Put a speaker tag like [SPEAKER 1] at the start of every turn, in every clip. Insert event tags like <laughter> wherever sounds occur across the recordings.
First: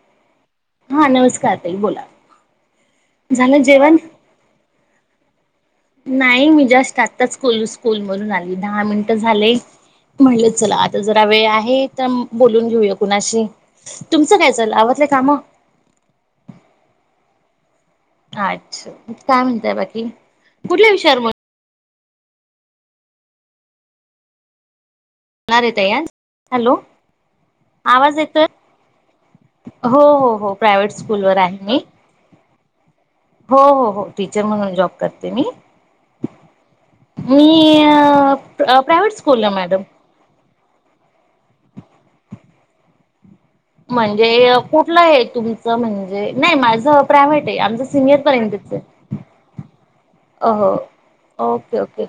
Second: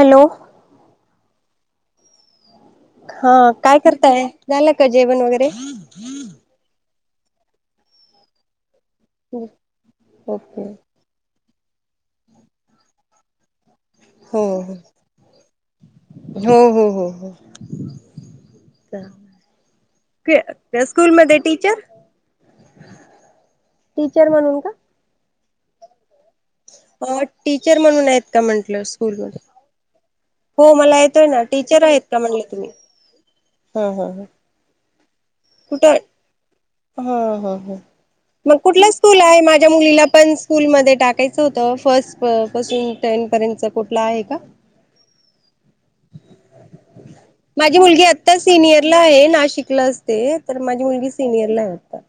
[SPEAKER 1] Hello
[SPEAKER 2] हा नमस्कार ताई बोला
[SPEAKER 1] हा
[SPEAKER 2] झालं
[SPEAKER 1] काय
[SPEAKER 2] जेवण
[SPEAKER 1] करताय झालं का जेवण वगैरे
[SPEAKER 2] नाही मी जास्त स्कूलमधून आलीये दहा मिनिटं झाले म्हणलं
[SPEAKER 1] ओके
[SPEAKER 2] चला आता जरा वेळ आहे. हे तर बोलून घेऊया कुणाशी तुमचं
[SPEAKER 1] हो
[SPEAKER 2] काय चाललंय आवरलंय काम
[SPEAKER 1] हो हो हो हो हो
[SPEAKER 2] अच्छा काय म्हणतय बाकी
[SPEAKER 1] त्या
[SPEAKER 2] कुठल्या विषयावर
[SPEAKER 1] स्कूलमध्ये टीचर टीचर म्हणून का
[SPEAKER 2] <unintelligible> हॅलो
[SPEAKER 1] अ टीचर म्हणून
[SPEAKER 2] आवाज
[SPEAKER 1] आहेत का
[SPEAKER 2] येतोय
[SPEAKER 1] म्हंटलं स्कूल मध्ये
[SPEAKER 2] हो
[SPEAKER 1] हो
[SPEAKER 2] प्रायव्हेट
[SPEAKER 1] मला येतय
[SPEAKER 2] स्कूलवर
[SPEAKER 1] ना
[SPEAKER 2] आहे मी
[SPEAKER 1] टीचर आहेत का म्हटलं तुम्ही!
[SPEAKER 2] हो हो हो टीचर म्हणून! जॉब करते मी
[SPEAKER 1] कुठे हां- हां
[SPEAKER 2] मी
[SPEAKER 1] मग कुठलं
[SPEAKER 2] प्रायव्हेट
[SPEAKER 1] स्कूल आहे
[SPEAKER 2] स्कूलला
[SPEAKER 1] माझ्या
[SPEAKER 2] मॅडम
[SPEAKER 1] मुलीला पण स्कूलमध्ये! टाकायचं होत फर्स्ट पासून टेन -
[SPEAKER 2] म्हणजे कुठलं आहे तुमचं म्हण -
[SPEAKER 1] माझी मुलगी आता सिनियरला आहे नाशिकला असते तर
[SPEAKER 2] अहो
[SPEAKER 1] माझी मुलगी सिनियरला आहे
[SPEAKER 2] ओके
[SPEAKER 1] आता!
[SPEAKER 2] Okay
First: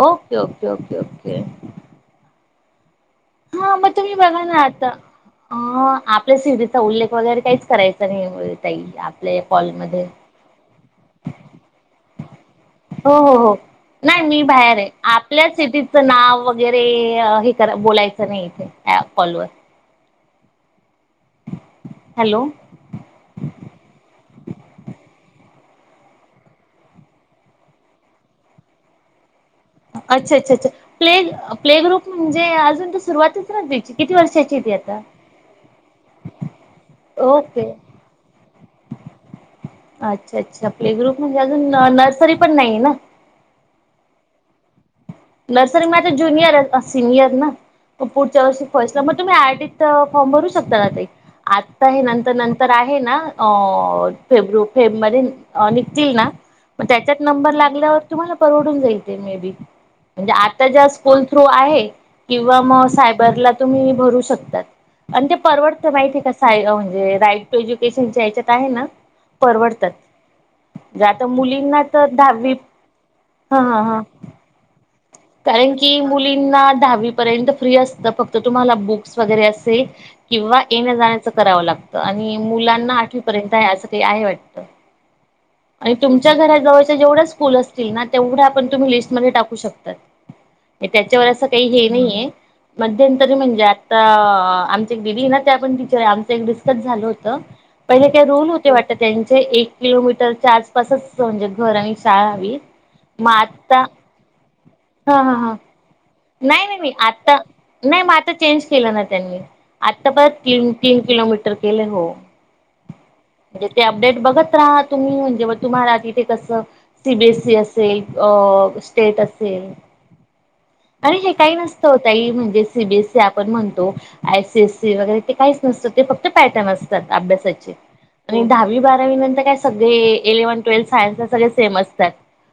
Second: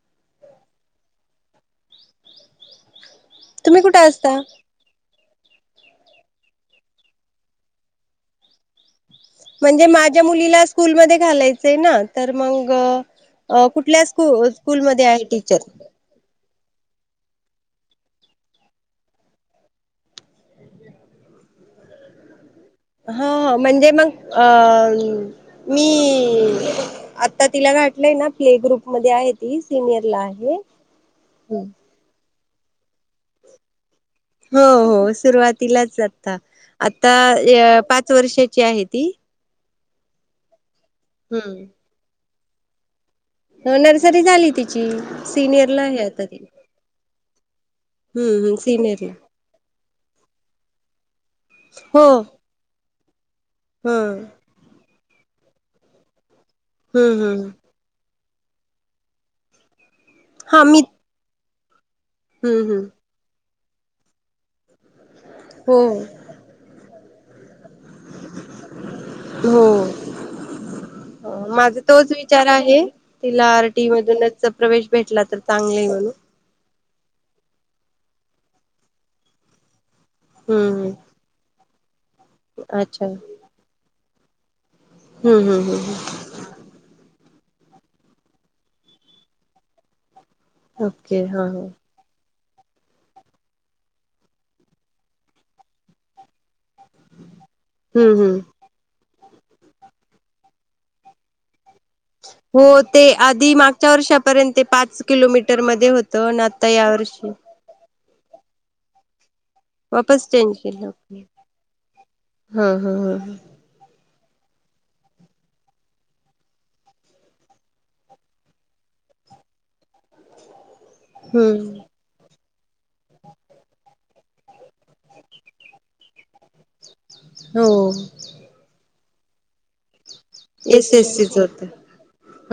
[SPEAKER 2] okay -okay okay -okay हा मग
[SPEAKER 1] कुठे
[SPEAKER 2] तुम्ही
[SPEAKER 1] असता?
[SPEAKER 2] बघा ना आता! अ आपल्या सिरीचा उल्लेख वगैरे काहीच करायचा नाही. आपल्या
[SPEAKER 1] म्हणजे
[SPEAKER 2] कॉलमध्ये
[SPEAKER 1] माझ्या मुलीला स्कूलमध्ये घालायचंय ना. तर मग
[SPEAKER 2] हो हो हो
[SPEAKER 1] अ कुठल्या
[SPEAKER 2] नाही
[SPEAKER 1] स्कू
[SPEAKER 2] मी बाहेर आहे
[SPEAKER 1] स्कूलमध्ये
[SPEAKER 2] आपल्या
[SPEAKER 1] टीचर?
[SPEAKER 2] सिटीचं नाव वगै! वगैरे हे करा बोलायचं नाही इथे या कॉल वर! हॅलो
[SPEAKER 1] हां म्हणजे मग अ मी आता तिला घातलय ना प्ले ग्रुपमध्ये आहेत.
[SPEAKER 2] <unintelligible> <unintelligible> <unintelligible> प्ले प्ले ग्रुप म्हणजे! ते अजुन
[SPEAKER 1] हो -हो सुरुवातीलाच आता -आता
[SPEAKER 2] ओके
[SPEAKER 1] पाच वर्षाची आहे ती!
[SPEAKER 2] <unintelligible> प्ले ग्रुप म्हणजे अजुन नर्सरी - पण नाहीे ना!
[SPEAKER 1] हो नर्सरी झाली तिची -
[SPEAKER 2] नर्सरी माझं जुनियर सिनियर ना पुढच्या
[SPEAKER 1] हम्म हम्म
[SPEAKER 2] वर्षी पोस्टला
[SPEAKER 1] सिनियरला
[SPEAKER 2] मग तुम्ही आय! इथ फॉर्म भरू शकता ना ते - आता हे
[SPEAKER 1] हो
[SPEAKER 2] नंतर
[SPEAKER 1] ह
[SPEAKER 2] नंतर आहे. आहे ना. अं
[SPEAKER 1] हम्म
[SPEAKER 2] फेब्रु - फेब्रु मध्ये निघतील ना. मग त्याच्यात
[SPEAKER 1] हम्म
[SPEAKER 2] नंबर लागल्यावर! तुम्हाला परवडून जाई तेे मे बी! म्हणजे
[SPEAKER 1] हा
[SPEAKER 2] आता
[SPEAKER 1] मी
[SPEAKER 2] ज्या स्कूल - थ्रो आहे. किंवा
[SPEAKER 1] हम्म हम्म
[SPEAKER 2] मग सायबरला! तुम्ही भरू शकतात. आणि ते
[SPEAKER 1] हो
[SPEAKER 2] परवडत माहिती आहे का? साय फोन. <unintelligible> एज्युकेशनच्या ह्याच्यात आहे ना,
[SPEAKER 1] हो
[SPEAKER 2] परवडतात आता
[SPEAKER 1] माझा
[SPEAKER 2] मुलींना तर
[SPEAKER 1] तोच विचार
[SPEAKER 2] दहावी
[SPEAKER 1] आहे तिला आरटी
[SPEAKER 2] हंहं
[SPEAKER 1] मधूनच प्रवेश भेटला तर
[SPEAKER 2] कारण
[SPEAKER 1] चांगले
[SPEAKER 2] की
[SPEAKER 1] म्हणून
[SPEAKER 2] मुलींना दहावी पर्यंत फ्री असतं फक्त तुम्हाला बुक्स वगैरे असे किंवा
[SPEAKER 1] हम्म
[SPEAKER 2] येण्या जाण्याचं करावं. आणि मुलांना
[SPEAKER 1] अच्छा
[SPEAKER 2] आठवीपर्यंत आहेच. ते आहे वाटत.
[SPEAKER 1] हम्म हम्म
[SPEAKER 2] आणि
[SPEAKER 1] हम्
[SPEAKER 2] तुमच्या घराजवळच्या <unintelligible> <unintelligible> असतील ना तेवढ्या आपण तुम्ही लिस्टमध्ये टाकू <inaudible>
[SPEAKER 1] ओके
[SPEAKER 2] त्याच्यावर
[SPEAKER 1] हा
[SPEAKER 2] असं
[SPEAKER 1] हा
[SPEAKER 2] काही हे नाहीये. मध्यंतरी म्हणजे आता आमच <unintelligible> झालं होत पहिले
[SPEAKER 1] हम्म
[SPEAKER 2] ते
[SPEAKER 1] हम्म
[SPEAKER 2] रूल होते वाटत त्यांचे एक किलोमीटर असेच सब <unintelligible>
[SPEAKER 1] हो ते आधी
[SPEAKER 2] आता
[SPEAKER 1] मागच्या वर्षापर्यंत पाच
[SPEAKER 2] हा हा हा
[SPEAKER 1] किलोमीटर मध्ये होते.
[SPEAKER 2] नाही, नाही मी आत्ता नाही चेंज केलं ना त्यांनी? आता
[SPEAKER 1] वापस
[SPEAKER 2] परत
[SPEAKER 1] चेंज
[SPEAKER 2] तीन
[SPEAKER 1] केलं
[SPEAKER 2] तीन किलोमीटर केले हो,
[SPEAKER 1] हा हा ह
[SPEAKER 2] <unintelligible> अपडेट बघत राहा तुम्ही म्हणजे तुम्हाला तिथे कसं सी बी एस ई असेल, स्टेट असेल. आणि हे काही
[SPEAKER 1] हम्म
[SPEAKER 2] नसतं हो ताई <unintelligible> सी बीए सी आपण म्हणतो. <unintelligible> <unintelligible> वगैरे ते काहीच नसतं ते फक्त पॅटर्न
[SPEAKER 1] हो
[SPEAKER 2] अभ्यासाचे आणि दहावी बारावी विनंती काय सध्या एक eleven, twelfth
[SPEAKER 1] S S
[SPEAKER 2] science
[SPEAKER 1] सीच
[SPEAKER 2] सगळे
[SPEAKER 1] होत
[SPEAKER 2] सेम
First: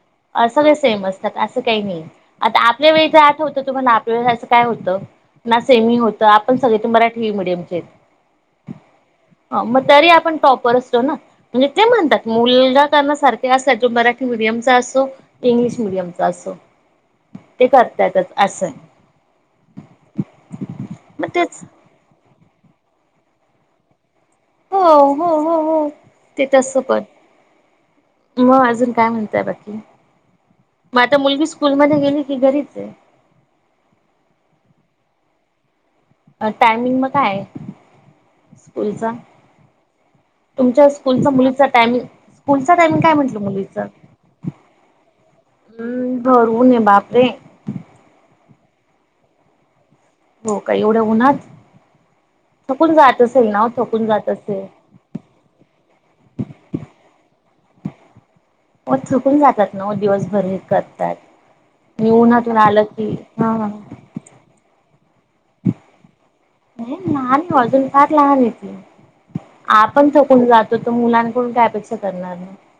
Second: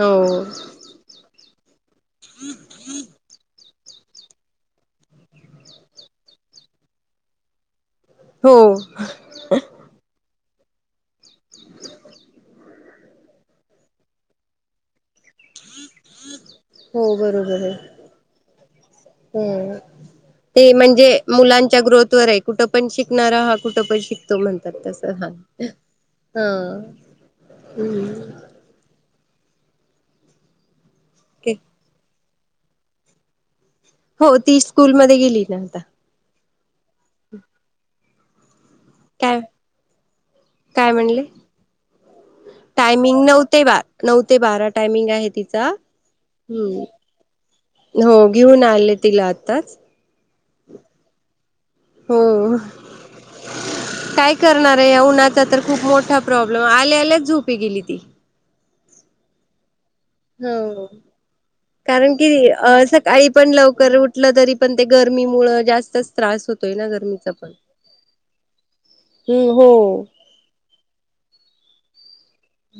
[SPEAKER 1] हो
[SPEAKER 2] सगळे सेम असतात. ं काही नाही. आता आपल्या वेळच तुम्हाला आपल्या वेळेस असं काय होतं? ना सेमी होतं आपण सगळे ते मराठी मीडियमचेच.
[SPEAKER 1] हो
[SPEAKER 2] हं म तरी आपण टॉप असतों ना? म्हणजे ते म्हणतात, मुलगा त्यांना <unintelligible> मराठी मिडियमचा असो इंग्लिश मिीडियमचा असो.
[SPEAKER 1] हो बरोबर
[SPEAKER 2] ते
[SPEAKER 1] आहे
[SPEAKER 2] करतायतच असं
[SPEAKER 1] ते म्हणजे
[SPEAKER 2] मग तेच
[SPEAKER 1] मुलांच्या ग्रोथ व कुठं पण शिकणार हा कुठे पण श तो म्हणतात
[SPEAKER 2] हो
[SPEAKER 1] तस हा
[SPEAKER 2] हो हो हो ते
[SPEAKER 1] हा
[SPEAKER 2] तसं पण
[SPEAKER 1] हम्
[SPEAKER 2] मग अजून काय म्हणताय बाकी मग आता मुलगी स्कूलमध्येध्ये गेली हि घरीच आहे
[SPEAKER 1] हो ती स्कूलमध्ये गेली ना आता
[SPEAKER 2] अच्छा टायमिंग मग काय आहे ब
[SPEAKER 1] काय काय म्हणले
[SPEAKER 2] स्कूलचा मुलीचा टायमिंग स्कूलचा काय
[SPEAKER 1] टायमिंग
[SPEAKER 2] म्हटलं
[SPEAKER 1] नऊ ते ब
[SPEAKER 2] मुलीचं
[SPEAKER 1] नऊ ते बारा टायमिंग आहे तिचा
[SPEAKER 2] हम्म भर ऊन आहे बापरे
[SPEAKER 1] हो घेऊन आले तिला आत्ताच
[SPEAKER 2] हो काही एवढं उणार
[SPEAKER 1] हो
[SPEAKER 2] थकून जात
[SPEAKER 1] काय
[SPEAKER 2] असेल
[SPEAKER 1] करणार आहे या उन्हाचा तर खूप मोठा प्रॉब्लेम आल्या आल्या झूप गेली ती
[SPEAKER 2] हो थुकून जातात ना हो दिवसभर हे
[SPEAKER 1] हो
[SPEAKER 2] करतात मी
[SPEAKER 1] कारण
[SPEAKER 2] उन्हातून आलं की
[SPEAKER 1] कीकाळी
[SPEAKER 2] हा
[SPEAKER 1] पण
[SPEAKER 2] हा
[SPEAKER 1] लवकर उठलं तरी पण ते घर गरमीचा
[SPEAKER 2] लहान
[SPEAKER 1] पण
[SPEAKER 2] आहे अजून फार लहान येते
[SPEAKER 1] हम्म हो
[SPEAKER 2] आपण थोकून जातो तो मुलांकडून काय अपेक्षा नार ना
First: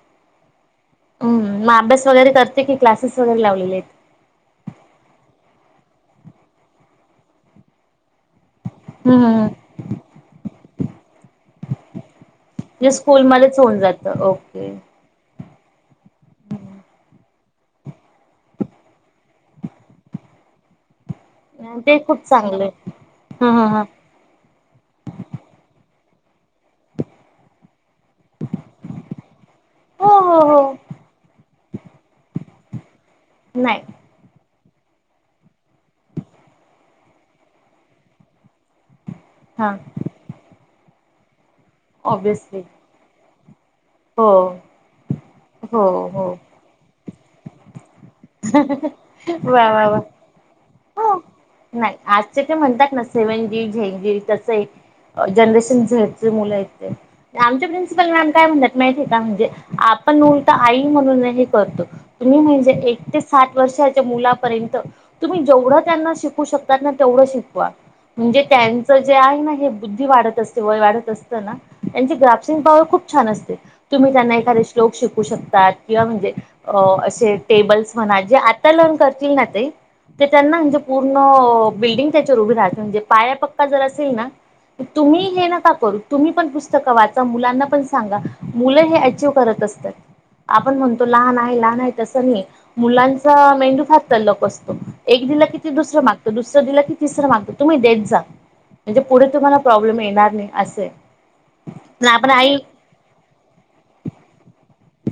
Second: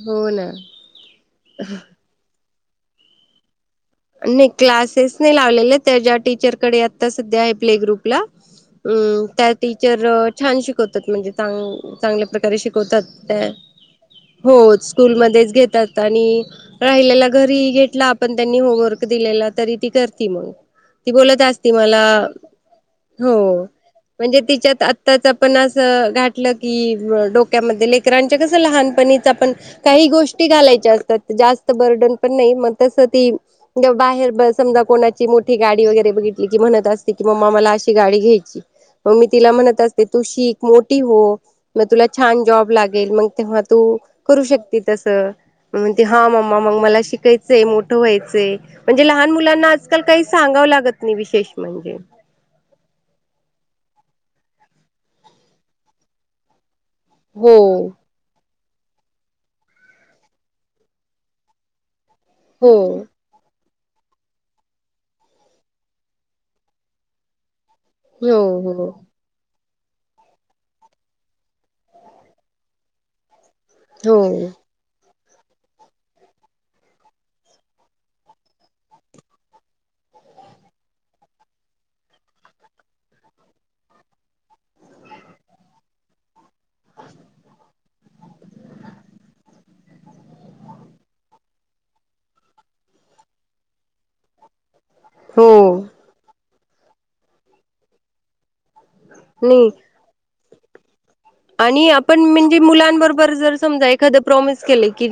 [SPEAKER 1] हो ना
[SPEAKER 2] मग अभ्यास वगैरे कर ते क्लासेस वगैर लावले आहेत
[SPEAKER 1] नाही क्लासेस नाही लावलेले त्याच्या टीचरकडे आता सध्या आहे प्ले ग्रुपला
[SPEAKER 2] हम्म
[SPEAKER 1] ्
[SPEAKER 2] हम्म
[SPEAKER 1] त्या टीचर छान शिकवतात म्हणजे चांगल्या प्रकारे
[SPEAKER 2] म्हणजे
[SPEAKER 1] शिकवतात
[SPEAKER 2] स्कूलमध्येच होऊन जातं
[SPEAKER 1] हो
[SPEAKER 2] ओके
[SPEAKER 1] स्कूलमध्ये घेत आणि
[SPEAKER 2] हम्म.
[SPEAKER 1] राहिल्यल ग घरी घेतला आपण त्यांनी वग दिलेला तरी ती करती मग त बोलत अस
[SPEAKER 2] ते
[SPEAKER 1] मला
[SPEAKER 2] खूप चांगलं आहे.
[SPEAKER 1] हो
[SPEAKER 2] हा हा हा
[SPEAKER 1] म्हणजे तिच्यात आताच पण अस की डोक्यामध्ये पोरांच्या कस लहानपणीच पण काही
[SPEAKER 2] हो हो
[SPEAKER 1] गोष्टी
[SPEAKER 2] हो
[SPEAKER 1] घालायच्या असतात जास्त बर्डन पण नाही मग तस ती
[SPEAKER 2] नाही
[SPEAKER 1] समजा कोणाची मोठी गाडी वगैरे बघितली की म्हणत असते कि मम्मा मला अशी गाडी घ्यायची मग मी तिला
[SPEAKER 2] हा
[SPEAKER 1] म्हणत असते तू शीक मो ठी हो. मग तुला छान
[SPEAKER 2] ऑब्विसली
[SPEAKER 1] जॉब लागेल मग तेव्हा तु तू
[SPEAKER 2] हो
[SPEAKER 1] करू शकती तसं मग
[SPEAKER 2] हो
[SPEAKER 1] म्हणती हा
[SPEAKER 2] हो
[SPEAKER 1] मम्मा मला शिकायचंय मोठ व्हायचंय. म्हणजे लहान
[SPEAKER 2] वा
[SPEAKER 1] मुलांना
[SPEAKER 2] वा वा
[SPEAKER 1] आजकाल काही सांगावं लागत
[SPEAKER 2] हो
[SPEAKER 1] नाही विशेष म्हणजे
[SPEAKER 2] नाही आजचे ते म्हणतात ना सेवन जी एक असये जनरेशन झेड चे मुलं आहेत. आमचे
[SPEAKER 1] हो
[SPEAKER 2] प्रिन्सिपल मॅम काय म्हणतात माहिती का म्हणजे आपण उलट आई म्हणून हे करतो तुम्ही
[SPEAKER 1] हो
[SPEAKER 2] म्हणजे एक सात वर्षाच्या मुलापर्यंत तुम्ही जेवढं त्यांना शिकू शकतात ना तेवढं शिकवा.
[SPEAKER 1] हो
[SPEAKER 2] म्हणजे
[SPEAKER 1] हो
[SPEAKER 2] त्यांचं जे आहे ना हे बुद्धी वाढत असते वय वाढत असत ना त्यांची ग्राफ्सिंग पावर खूप छान असते. तुम्ही त्यांना
[SPEAKER 1] हो
[SPEAKER 2] एखादे श्लोक शिकवा म्हणू शकतात किंवा म्हणजे अ असे टेबल्स म्हणा जे आकलन करतील ना ते ते त्यांना म्हणजे पूर्ण बिल्डिंग त्याच्यावर उभी राहते म्हणजे पाया पक्का जर असेल ना तुम्ही हे नका करू तुम्ही पण पुस्तकं वाचा मुलांना पण सांगा मुलं हे आचिव्ह करत असतात आपण म्हणतो लहान आहे लहान आहे तसं नाही मुलांचा मेंदू फार तल्लक असतो. एक दिला
[SPEAKER 1] हो
[SPEAKER 2] किती ते दुसरं मागतो दुस तस दिलं की तिसर मागत तुम्ही देत जा. म्हणजे पुढे तुम्हाला
[SPEAKER 1] नाही
[SPEAKER 2] प्रॉब्लेम येणार नाही. असे
[SPEAKER 1] आणि
[SPEAKER 2] पण
[SPEAKER 1] आपण
[SPEAKER 2] आई
[SPEAKER 1] म्हणजे मुलांबरोबर जर समजा एखाद प्रॉमिस केले की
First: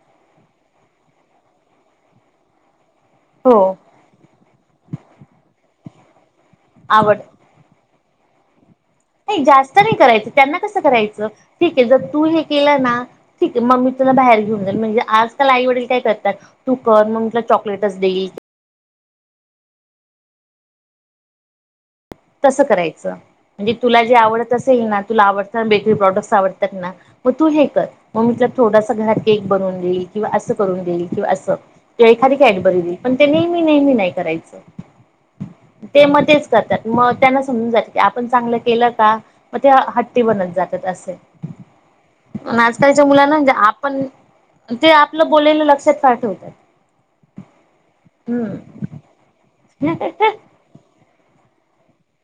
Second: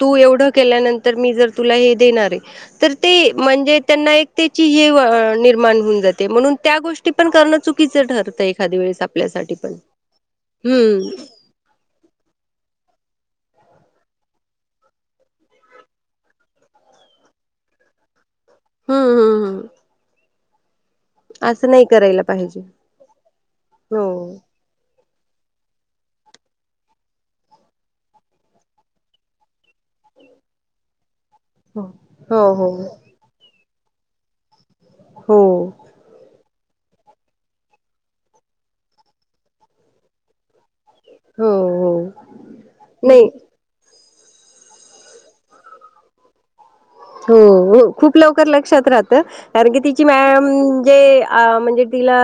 [SPEAKER 1] तू एवढं केल्यानंतर मी जर तुला हे देणार आहे. तर ते
[SPEAKER 2] हो
[SPEAKER 1] म्हणजे त्यांना एक त्याची हे निर्माण होऊन जाते ते म्हणून त्या गोष्टी
[SPEAKER 2] आवड
[SPEAKER 1] पण करण चुकीच ठरतय. एखाद्या वेळेस
[SPEAKER 2] नाही
[SPEAKER 1] आपल्यासाठी पण.
[SPEAKER 2] जास्त नाही करायचं त्यांना कसं
[SPEAKER 1] हम्म
[SPEAKER 2] करायच ठीक आहे जर तू हे केलं ना ठीक आहे म मी तुला बाहेर घेऊन जाईल म्हणजे आजकाल आई वडील काय करतात तू कर मग तुला चॉकटच देईल
[SPEAKER 1] हम्म हम् हम असं नाही पाहिजे
[SPEAKER 2] तसं करायचं म्हणजे तुला
[SPEAKER 1] हो
[SPEAKER 2] जे आवड तस येणार तुला आवडत बेकरी प्रॉडक्ट आवडतात ना मग तू हे कर मग मी तुला थोडासा घरात केक बनून देईल किंवा असं करून देईल किंवा अस
[SPEAKER 1] हो
[SPEAKER 2] एखादी
[SPEAKER 1] हो हो
[SPEAKER 2] कॅडबरी देईल मी नाहीे ममी नाही
[SPEAKER 1] हो
[SPEAKER 2] करायचं ते मध्येच सतत मग त्यांना समजून जात की आपण चांगलं केलं का मग ते हट्टी बनत जात असे
[SPEAKER 1] हो हो.
[SPEAKER 2] आजकालच्या
[SPEAKER 1] नाही
[SPEAKER 2] मुलांनाे आपण ते आपलं बोलायला लक्षात फार ठेवतात
[SPEAKER 1] हो खूप लवकर लक्षात राहत कारण की तिची
[SPEAKER 2] हम्म
[SPEAKER 1] मॅम जे अ म्हणजे तिला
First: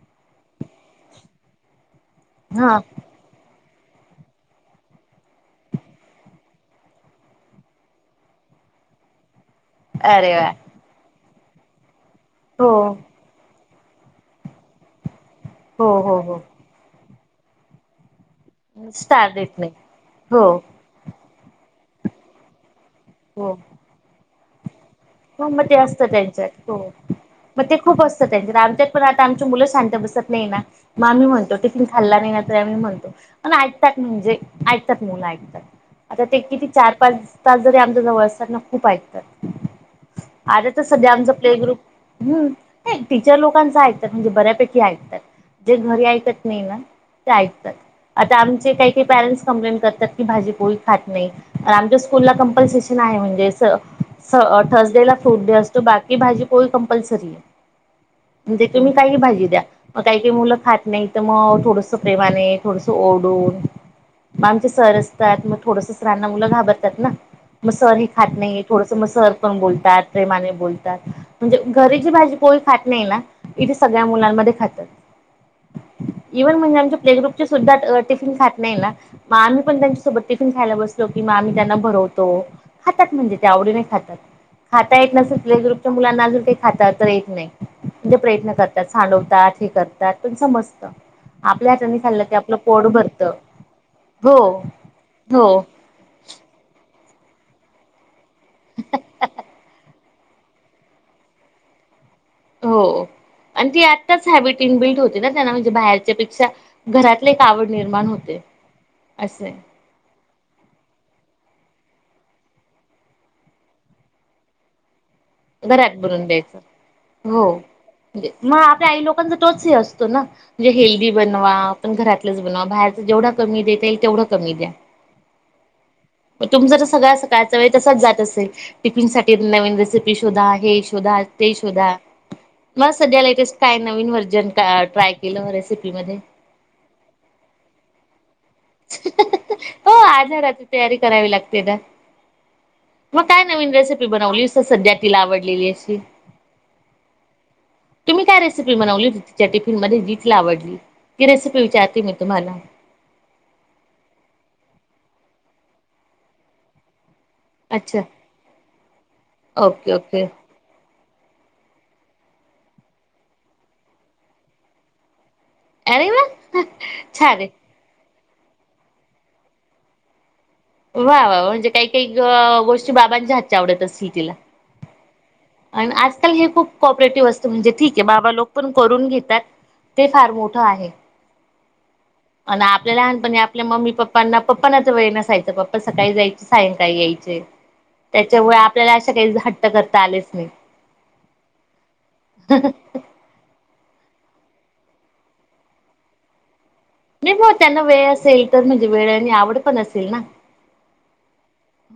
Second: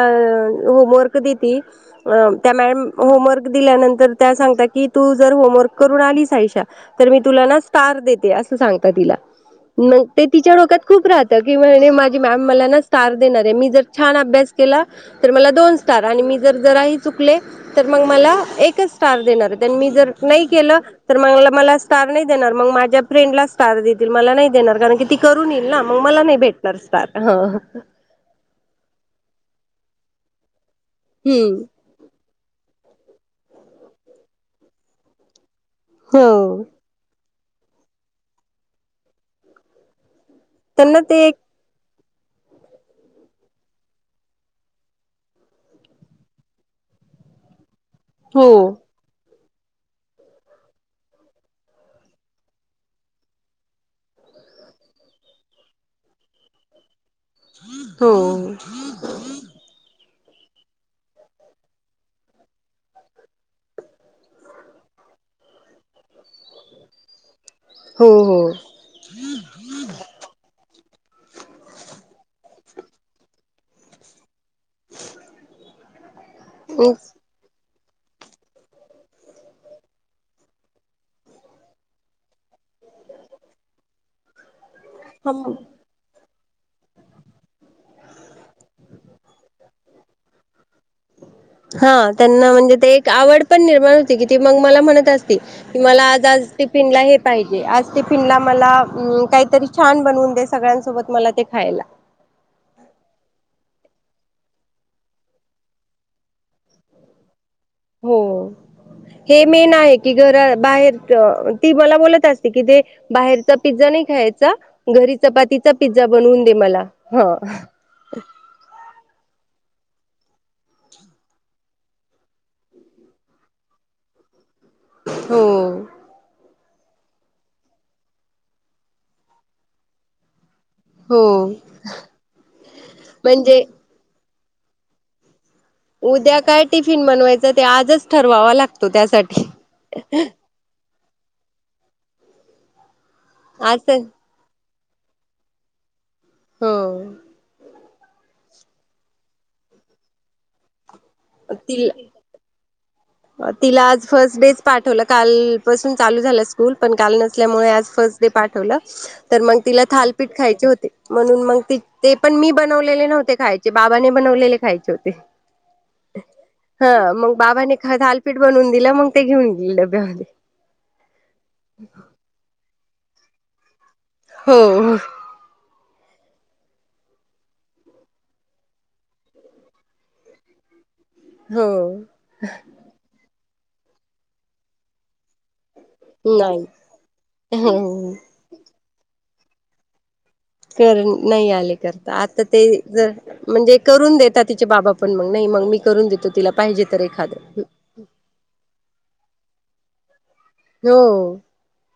[SPEAKER 1] होमवर्क देती अ त्या
[SPEAKER 2] हा
[SPEAKER 1] मॅम होमवर्क ंतर सगत्यात कि तू जर होमवर् करून आलीश तर मी तुला ना स्टार देते अस सांग तिला मग ते
[SPEAKER 2] अरे वा
[SPEAKER 1] तिच्या डोक्यात खूप राहात म्हणाली मॅम मला
[SPEAKER 2] हो
[SPEAKER 1] ना स्टार देणार आहे मी जर छान अभ्यास केला तर मला दोन
[SPEAKER 2] हो
[SPEAKER 1] स्टार
[SPEAKER 2] हो
[SPEAKER 1] आणि मी
[SPEAKER 2] हो
[SPEAKER 1] जर जर आहे चुकले तर मग मला एकच स्टार
[SPEAKER 2] देत
[SPEAKER 1] देणार आहे
[SPEAKER 2] नाही
[SPEAKER 1] त्यां मी जर
[SPEAKER 2] हो
[SPEAKER 1] नाही केलं तर मगला मला स्टार नाही देणार मग माझ्या फ्रेंड ला स्टार देतील मला नाही एणार का
[SPEAKER 2] ह मग ते असत त्यांच्यात हो
[SPEAKER 1] स्टार ह
[SPEAKER 2] मग ते खूप असतं त्यांच्यात आमच्यात पण आता आमची मुलं शांत बसत नाही ना मॅम ही म्हनतात
[SPEAKER 1] हम्म
[SPEAKER 2] टिफन खाल्ला नाही ना तर आम्हीणतो पण ऐकतात म्हणजे ऐकतात मुलं ऐकतात आता ते
[SPEAKER 1] हो
[SPEAKER 2] किती चार पाच तास जरी आमच्या जवळना खूप ऐकतात आ तर
[SPEAKER 1] त्यांना
[SPEAKER 2] सध्या
[SPEAKER 1] ते
[SPEAKER 2] आमचा
[SPEAKER 1] एक
[SPEAKER 2] प्ले ग्रुप हम्म टीचर लोकांच ऐकतात म्हणजे बऱ्यापैकी ऐकतात जे घरी ऐकत नाही ना ते ऐकतात आता
[SPEAKER 1] हो
[SPEAKER 2] आमचे काही काही पॅरेंट्स कंप्लेंट करतात कि भाजी पोळी खात नाही आमच्या स्कूल ला कॉम्प्लिसशन आहे म्हणे स स थर्स डे ला फूड असतो बाकी भाजी को
[SPEAKER 1] हो
[SPEAKER 2] म्हणजे तुम्ही काही भाजी द्या मग काही काही मुलं खात नाही तर मग थोडस प्रेमाने थोडसं ओरडून मग आमचे सर असतात मग थोडस राांना मुलं घाबरतात ना म सर हे खात
[SPEAKER 1] हो
[SPEAKER 2] नाही थोडसं म सर बोलतात प्रेमाने बोलतात म्हणजे घरी जी भाजी णी खात नाही ना, इथे सगळ्या मुलांमधे खातात इव्हण म्हणजे आमच्या प्ले
[SPEAKER 1] हो
[SPEAKER 2] ग्रुपचे सुद्धा टिफिन खात नाही ना मग आम्ही पण त्यांच्यासोबत टिफिन खायला बसलो की मग आम्ही त्यांना भरवतो खातात म्हणजे ते आवडीने खातात खाता येत नसेल प्ले ग्रुपच्या मुलांना अजून काही खात तर येत नाही पण ते प्रयत्न तात सांडवतात हे करतात त्यात पण समजत
[SPEAKER 1] हा त्यांना म्हणजे एक आवड पण निर्माण होती
[SPEAKER 2] हो
[SPEAKER 1] कि मग मला म्हणत असती
[SPEAKER 2] हो
[SPEAKER 1] की मला आज टिफिनला हे पाहिजे आज ते पा टिफिनला मला अं काहीतरी छान बनवून दे सगळ्यांसोबत मला ते खायला
[SPEAKER 2] हो आणि ती आत्ताच हॅबिटींग बिल्ड होते ना त्यांना म्हणजे बाहेरच्या पेक्षा घरातले- आवड निर्माण होते,
[SPEAKER 1] हो हे
[SPEAKER 2] असय
[SPEAKER 1] मेन आहे की बाहेर अ ती मला अ बोलत असते कि ते बाहेरचा पिझ्झा नाही खायचा घरी चपातीचा
[SPEAKER 2] घरात
[SPEAKER 1] पिझ्झा बनवून दे
[SPEAKER 2] द्यायचं
[SPEAKER 1] मला हं
[SPEAKER 2] पण तोच हे असतो ना म्हणजे हेल्दी बनवा आपण घरातलंच बनवा, बाहेरच जेवढा कमी देता येईल तेवढं कमी द्या
[SPEAKER 1] हो
[SPEAKER 2] ग तुमचा तर सगळ्या सकाळचा वेळ तसाच जात असेल टिफिन साठी नवीन रेसिपी सपी शोधा हे शोधा
[SPEAKER 1] हो
[SPEAKER 2] ते शोधा मला सध्या लेटेस्ट
[SPEAKER 1] म्हणजे
[SPEAKER 2] काय नवीन व्हर्जन? हा ट्राय केलं रेसि
[SPEAKER 1] उद्या काय टिफिन बनवायचं ते आजच ठर वावा लागतो, त्यासाठी
[SPEAKER 2] हो आजाराची तयारी करावी लागते तर मग काय नवीन
[SPEAKER 1] आज तर
[SPEAKER 2] रेसिपी बनवलीस? सध्या तिला आवडलेली अशी?
[SPEAKER 1] हो
[SPEAKER 2] तुम्ही काय रेसिपी बनवली तिच्या टिफिन मध्ये जि तिला आवडली? ती रेसिपी
[SPEAKER 1] ति
[SPEAKER 2] विचारते मी तुम्हाला.
[SPEAKER 1] तिला आज फर्स्ट डे च पाठवलं काल पसून चालू झालं स्कूल पण काल न ल्यामुळे आज
[SPEAKER 2] अच्छा
[SPEAKER 1] फर्स्ट डे पाठवलं, तर मग तिला
[SPEAKER 2] ओके ओके
[SPEAKER 1] थालपीठ खायचे होते. म्हणून मग ते पण मी बनवलेले नव्हते खायचे बाबाने बनवलेले खायचे होते.
[SPEAKER 2] अरे वा
[SPEAKER 1] हा मग
[SPEAKER 2] छान आहे.
[SPEAKER 1] बाबाने थालिपीठ बनवून दिलं मग ते घेऊन गेली डब्यामध्ये.
[SPEAKER 2] वा वा म्हणजे काही काही ग आ गोष्टी बाबांच्या हातच्या आवडत अस तील तीला.
[SPEAKER 1] हो
[SPEAKER 2] आणि आजकाल हे खूप कॉपरेटिव्ह असतं म्हणजे ठीक आहे बाबा लोक पण करून घेतात ते फार मोठं आहे.
[SPEAKER 1] हो
[SPEAKER 2] आणि आपल्या लहानपणी आप ल्या मम्मी पप्पांना पप्पांना तर वेळ नसायचा. पप्पा सकाळी जायचे
[SPEAKER 1] नाही
[SPEAKER 2] सायंकाळी यायचे
[SPEAKER 1] हो
[SPEAKER 2] त्याच्यामुळे आपल्याला अशा काही घ हट्ट करता आले
[SPEAKER 1] कर नाही आले करता आता ते जर म्हणजे करून देता तिचे बाबा पण मग नाही मग मी करून देतो तिला. पाहिजे तर
[SPEAKER 2] नाही म
[SPEAKER 1] एखादं
[SPEAKER 2] त्यांना वेळ असेल तर म्हणजे वेळ आणि आवड पण असेल ना.
[SPEAKER 1] हो.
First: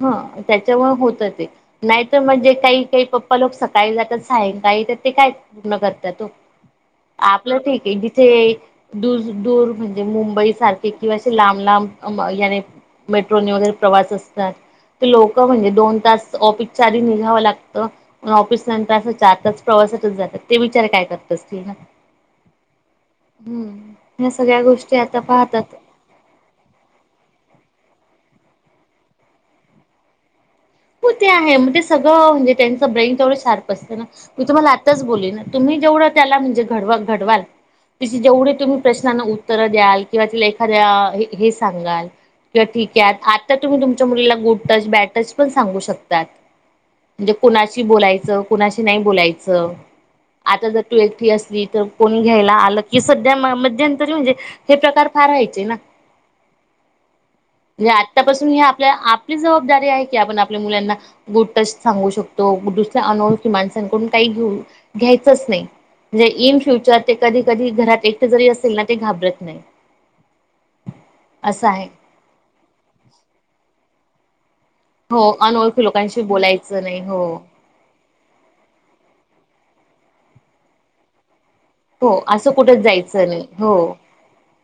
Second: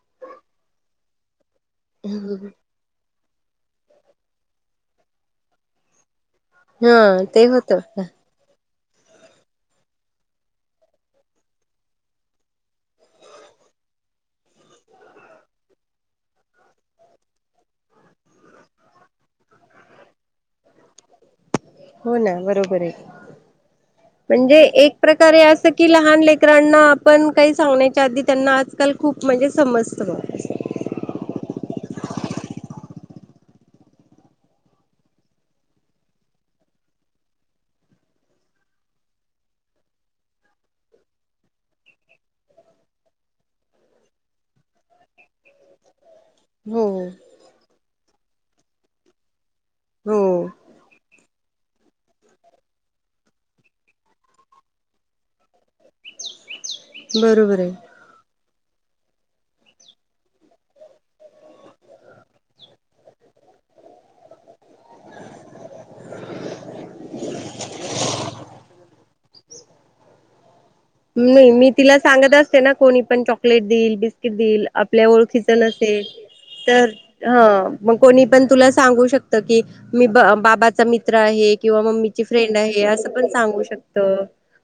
[SPEAKER 2] हा त्याच्यामुळं होत ते. नाहीत म्हणजे काही काही पप् लोक सकाळी जातात सायंकाळी येतात ते काय पूर्ण करत्यात ओ.
[SPEAKER 1] हा ते
[SPEAKER 2] आपलं
[SPEAKER 1] होत
[SPEAKER 2] ठीक आहे. जिथे दूर दूर म्हणजे मुंबई सारखे किंवा असे लांब लांब याने मेट्रोने वगैरे प्रवास अस ते लोक म्हणजे दोन तास ऑफिसच्या आधी निघावं लागतं ऑफिसनंतर असं चार तास प्रवासातच जातात ते विचारा काय करत असतील. ना
[SPEAKER 1] हो ना बरोबर आहे
[SPEAKER 2] हम्म ह्या
[SPEAKER 1] म्हणजे
[SPEAKER 2] सगळ्या
[SPEAKER 1] एक
[SPEAKER 2] गोष्टी आता
[SPEAKER 1] प्रकारे अस
[SPEAKER 2] पाहतात
[SPEAKER 1] की लहान लेकरांना आपण काही सांगण्या च्या आधी त्यांना आजकाल खूप म्हणजे समजतं बगा.
[SPEAKER 2] हो तेवढे शार्प असतात ना, मी तुम्हाला आत्ताच बोलले ना, तुम्ही जेवढं त्याला घडवाल, तशी जेवढे तुम्ही प्रश्नांना उत्तरे द्यालकिंवा त्याला एखाद्या ही सांगाल, किंवा ठीक आहे आत्ता तुम्ही तुमच्या मुलीला गुड टच बॅड टच पण सांगू शकतात
[SPEAKER 1] हो.
[SPEAKER 2] म्हणजे कुणाशी बोलायचं कुणाशी नाही बोलायच.
[SPEAKER 1] हो
[SPEAKER 2] आता जर ती एकटी अस ली तर कोणी घ्यायला आलं कि सध्या मध्यंतरी म्हणजे हे प्रकार फार व्हायचे ना.
[SPEAKER 1] बरोबर आहे.
[SPEAKER 2] हे आतापासून हे हे आपली जबाबदारी आहे. की आपण आपल्या मुलांना गुड टच सांगू शकतो दुसऱ्या अनोळखी माणसांकडून काही घेऊ घ्यायचच नाही म्हणजे इन फ्युचर ते कधी कधी घरात एकटे जरी असेल ना ते घाबरत नाही.
[SPEAKER 1] नाही
[SPEAKER 2] असं
[SPEAKER 1] मी
[SPEAKER 2] आहे.
[SPEAKER 1] तिला सांगत असते ना कोणी पण चॉकलेट देईल - - बिस्कीट दिल- - आपल्या
[SPEAKER 2] हो
[SPEAKER 1] ओळखीच
[SPEAKER 2] अनोळखी
[SPEAKER 1] नसेल
[SPEAKER 2] लोकांशी बोलायचं
[SPEAKER 1] तर
[SPEAKER 2] नाही हो.
[SPEAKER 1] हा मग कोणी पण तुला सांगू शकत की मी ब बाबाचा मित्र आहे. किंवा
[SPEAKER 2] हो
[SPEAKER 1] मम्मीची
[SPEAKER 2] असं
[SPEAKER 1] फ्रेंड
[SPEAKER 2] कुठेच
[SPEAKER 1] आहे असं पण
[SPEAKER 2] जायचं नाही
[SPEAKER 1] सांगू
[SPEAKER 2] हो
[SPEAKER 1] शकत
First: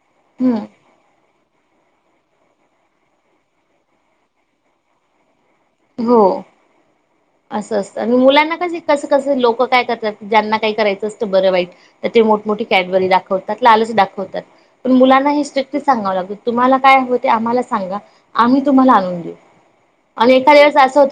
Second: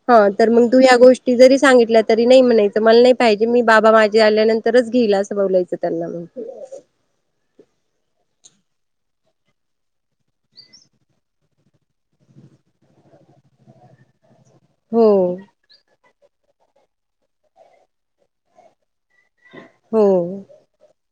[SPEAKER 1] हा तर
[SPEAKER 2] हम्म
[SPEAKER 1] मग तू ह गोष्टी सांगितलं तरी नाही म्हणाच मला नाही पाहिजे मी बाबा माझे आल्यानंतरच घेईल असं बोलायच
[SPEAKER 2] हो असं असत मुलांना कसं कसं लोक काय करतात ज्यांना काही करायचं असतं बरं वाईट तर ते मोठमोठी कॅडबरी दाखवतात लालच दाखवतात पण
[SPEAKER 1] हो,
[SPEAKER 2] मुलांना हि स्ट्रिकटरी सांगावं लागत तुम्हाला काय हो ते आम्हाला सांगा आम्ही तुम्हाला आणून घऊ
[SPEAKER 1] होम्
[SPEAKER 2] होत